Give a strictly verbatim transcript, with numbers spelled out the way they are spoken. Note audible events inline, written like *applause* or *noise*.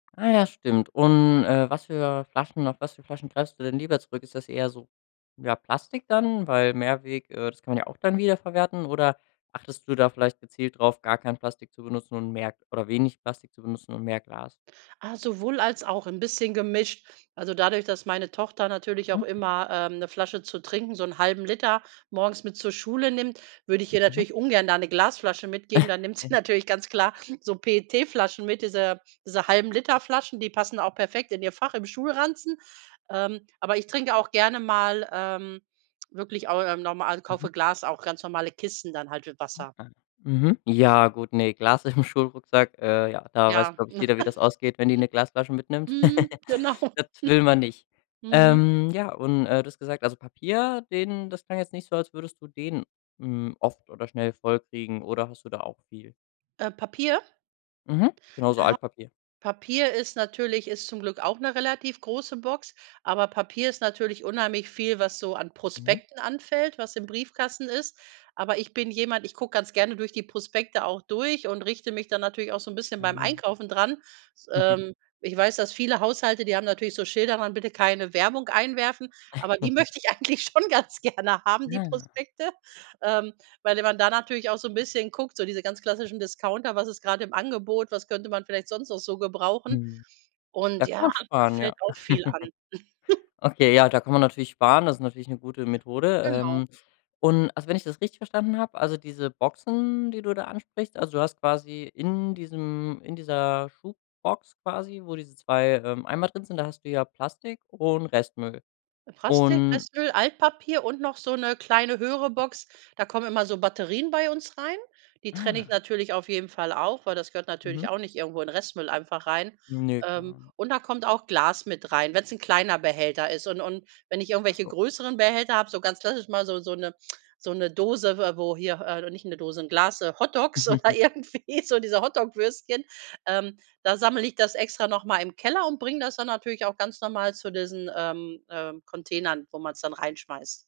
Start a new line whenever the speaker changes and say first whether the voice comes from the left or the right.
left: Ah ja, stimmt. Und, äh, was für Flaschen auf was für Flaschen greifst du denn lieber zurück? Ist das eher so, ja, Plastik dann, weil Mehrweg, äh, das kann man ja auch dann wieder verwerten oder achtest du da vielleicht gezielt drauf, gar kein Plastik zu benutzen und mehr oder wenig Plastik zu benutzen und mehr Glas?
right: Ah, sowohl als auch, 'n bisschen gemischt. Also, dadurch, dass meine Tochter natürlich auch
left: Mhm.
right: immer, ähm, 'ne Flasche zu trinken, so 'n halben Liter morgens mit zur Schule nimmt, würde ich ihr
left: Mhm.
right: natürlich ungern da 'ne Glasflasche mitgeben. Dann nimmt sie natürlich ganz klar
left: *chuckles*
right: so PET-Flaschen mit, diese diese halben Liter-Flaschen, die passen auch perfekt in ihr Fach im Schulranzen. Ähm, aber ich trinke auch gerne mal, ähm, wirklich auch im norm also, kaufe
left: Mhm.
right: Glas auch ganz normale Kisten dann halt mit Wasser.
left: Aha. Mhm, ja gut, ne, Glas im Schulrucksack, äh, ja, da weiß,
right: Ja.
left: glaube ich, jeder, wie das ausgeht, wenn die 'ne Glasflasche
right: *chuckles*
left: mitnimmt.
right: Mhm.
left: *chuckles*
right: Genau. *chuckles*
left: Das will man nicht.
right: Mhm.
left: Ähm, ja, und äh, du hast gesagt, also, Papier, den das klang jetzt nicht so, als würdest du den, hm, oft oder schnell voll kriegen oder hast du da auch viel?
right: Äh, Papier?
left: Mhm. Genau, so
right: Ah.
left: Altpapier.
right: Papier ist natürlich ist zum Glück auch 'ne relativ große Box, aber Papier ist natürlich unheimlich viel, was so an
left: Mhm.
right: Prospekten anfällt, was im Briefkasten ist. Aber ich bin jemand, ich gucke ganz gerne durch die Prospekte auch durch und richte mich dann natürlich auch so 'n bisschen beim
left: Ah.
right: Einkaufen dran. S
left: *chuckles*
right: ähm, ich weiß, dass viele Haushalte, die haben natürlich so Schilder dran: „Bitte keine Werbung einwerfen.“ aber die
left: *giggles*
right: möchte ich eigentlich schon ganz gerne haben, die
left: Ah.
right: Prospekte, ähm, weil d man da natürlich auch so 'n bisschen guckt, so diese ganz klassischen Discounter, was ist gerade im Angebot, was könnte man vielleicht sonst noch so gebrauchen?
left: Mhm. Da
right: Und
left: kann
right: ja,
left: man
right: da
left: sparen, ja.
right: fällt auch viel
left: *chuckles*
right: an. *chuckles*
left: Okay, ja, da kann man natürlich sparen, das ist natürlich 'ne gute Methode.
right: Genau.
left: Ähm, und, also, wenn ich das richtig verstanden habe, also, diese Boxen, die du da ansprichst, also, du hast quasi in diesem in dieser Schubbox quasi, wo diese zwei, ähm, Eimer drin sind, da hast du ja Plastik und Restmüll
right: Äh, Prastik,
left: und
right: Restmüll, Altpapier und noch so 'ne kleine, höhere Box. Da kommen immer so Batterien bei uns rein. Die trenne ich
left: Ah.
right: natürlich auf jeden Fall auch, weil das gehört
left: Mhm.
right: natürlich auch nicht irgendwo in Restmüll einfach rein.
left: Ne.
right: Ähm,
left: *unintelligible*
right: und da kommt auch Glas mit rein, wenn's 'n kleiner Behälter ist. Und und wenn ich
left: Ach
right: irgendwelche
left: so.
right: größeren Behälter habe, so ganz klassisch mal so so 'ne so 'ne Dose, w wo hier äh, nicht 'ne Dose, 'n Glas, äh, Hotdogs oder
left: *chuckles*
right: irgendwie, so diese Hotdog-Würstchen, ähm, da sammle ich das extra noch mal im Keller und bringe das dann natürlich auch ganz normal zu diesen, ähm, äh, Containern, wo man's dann reinschmeißt.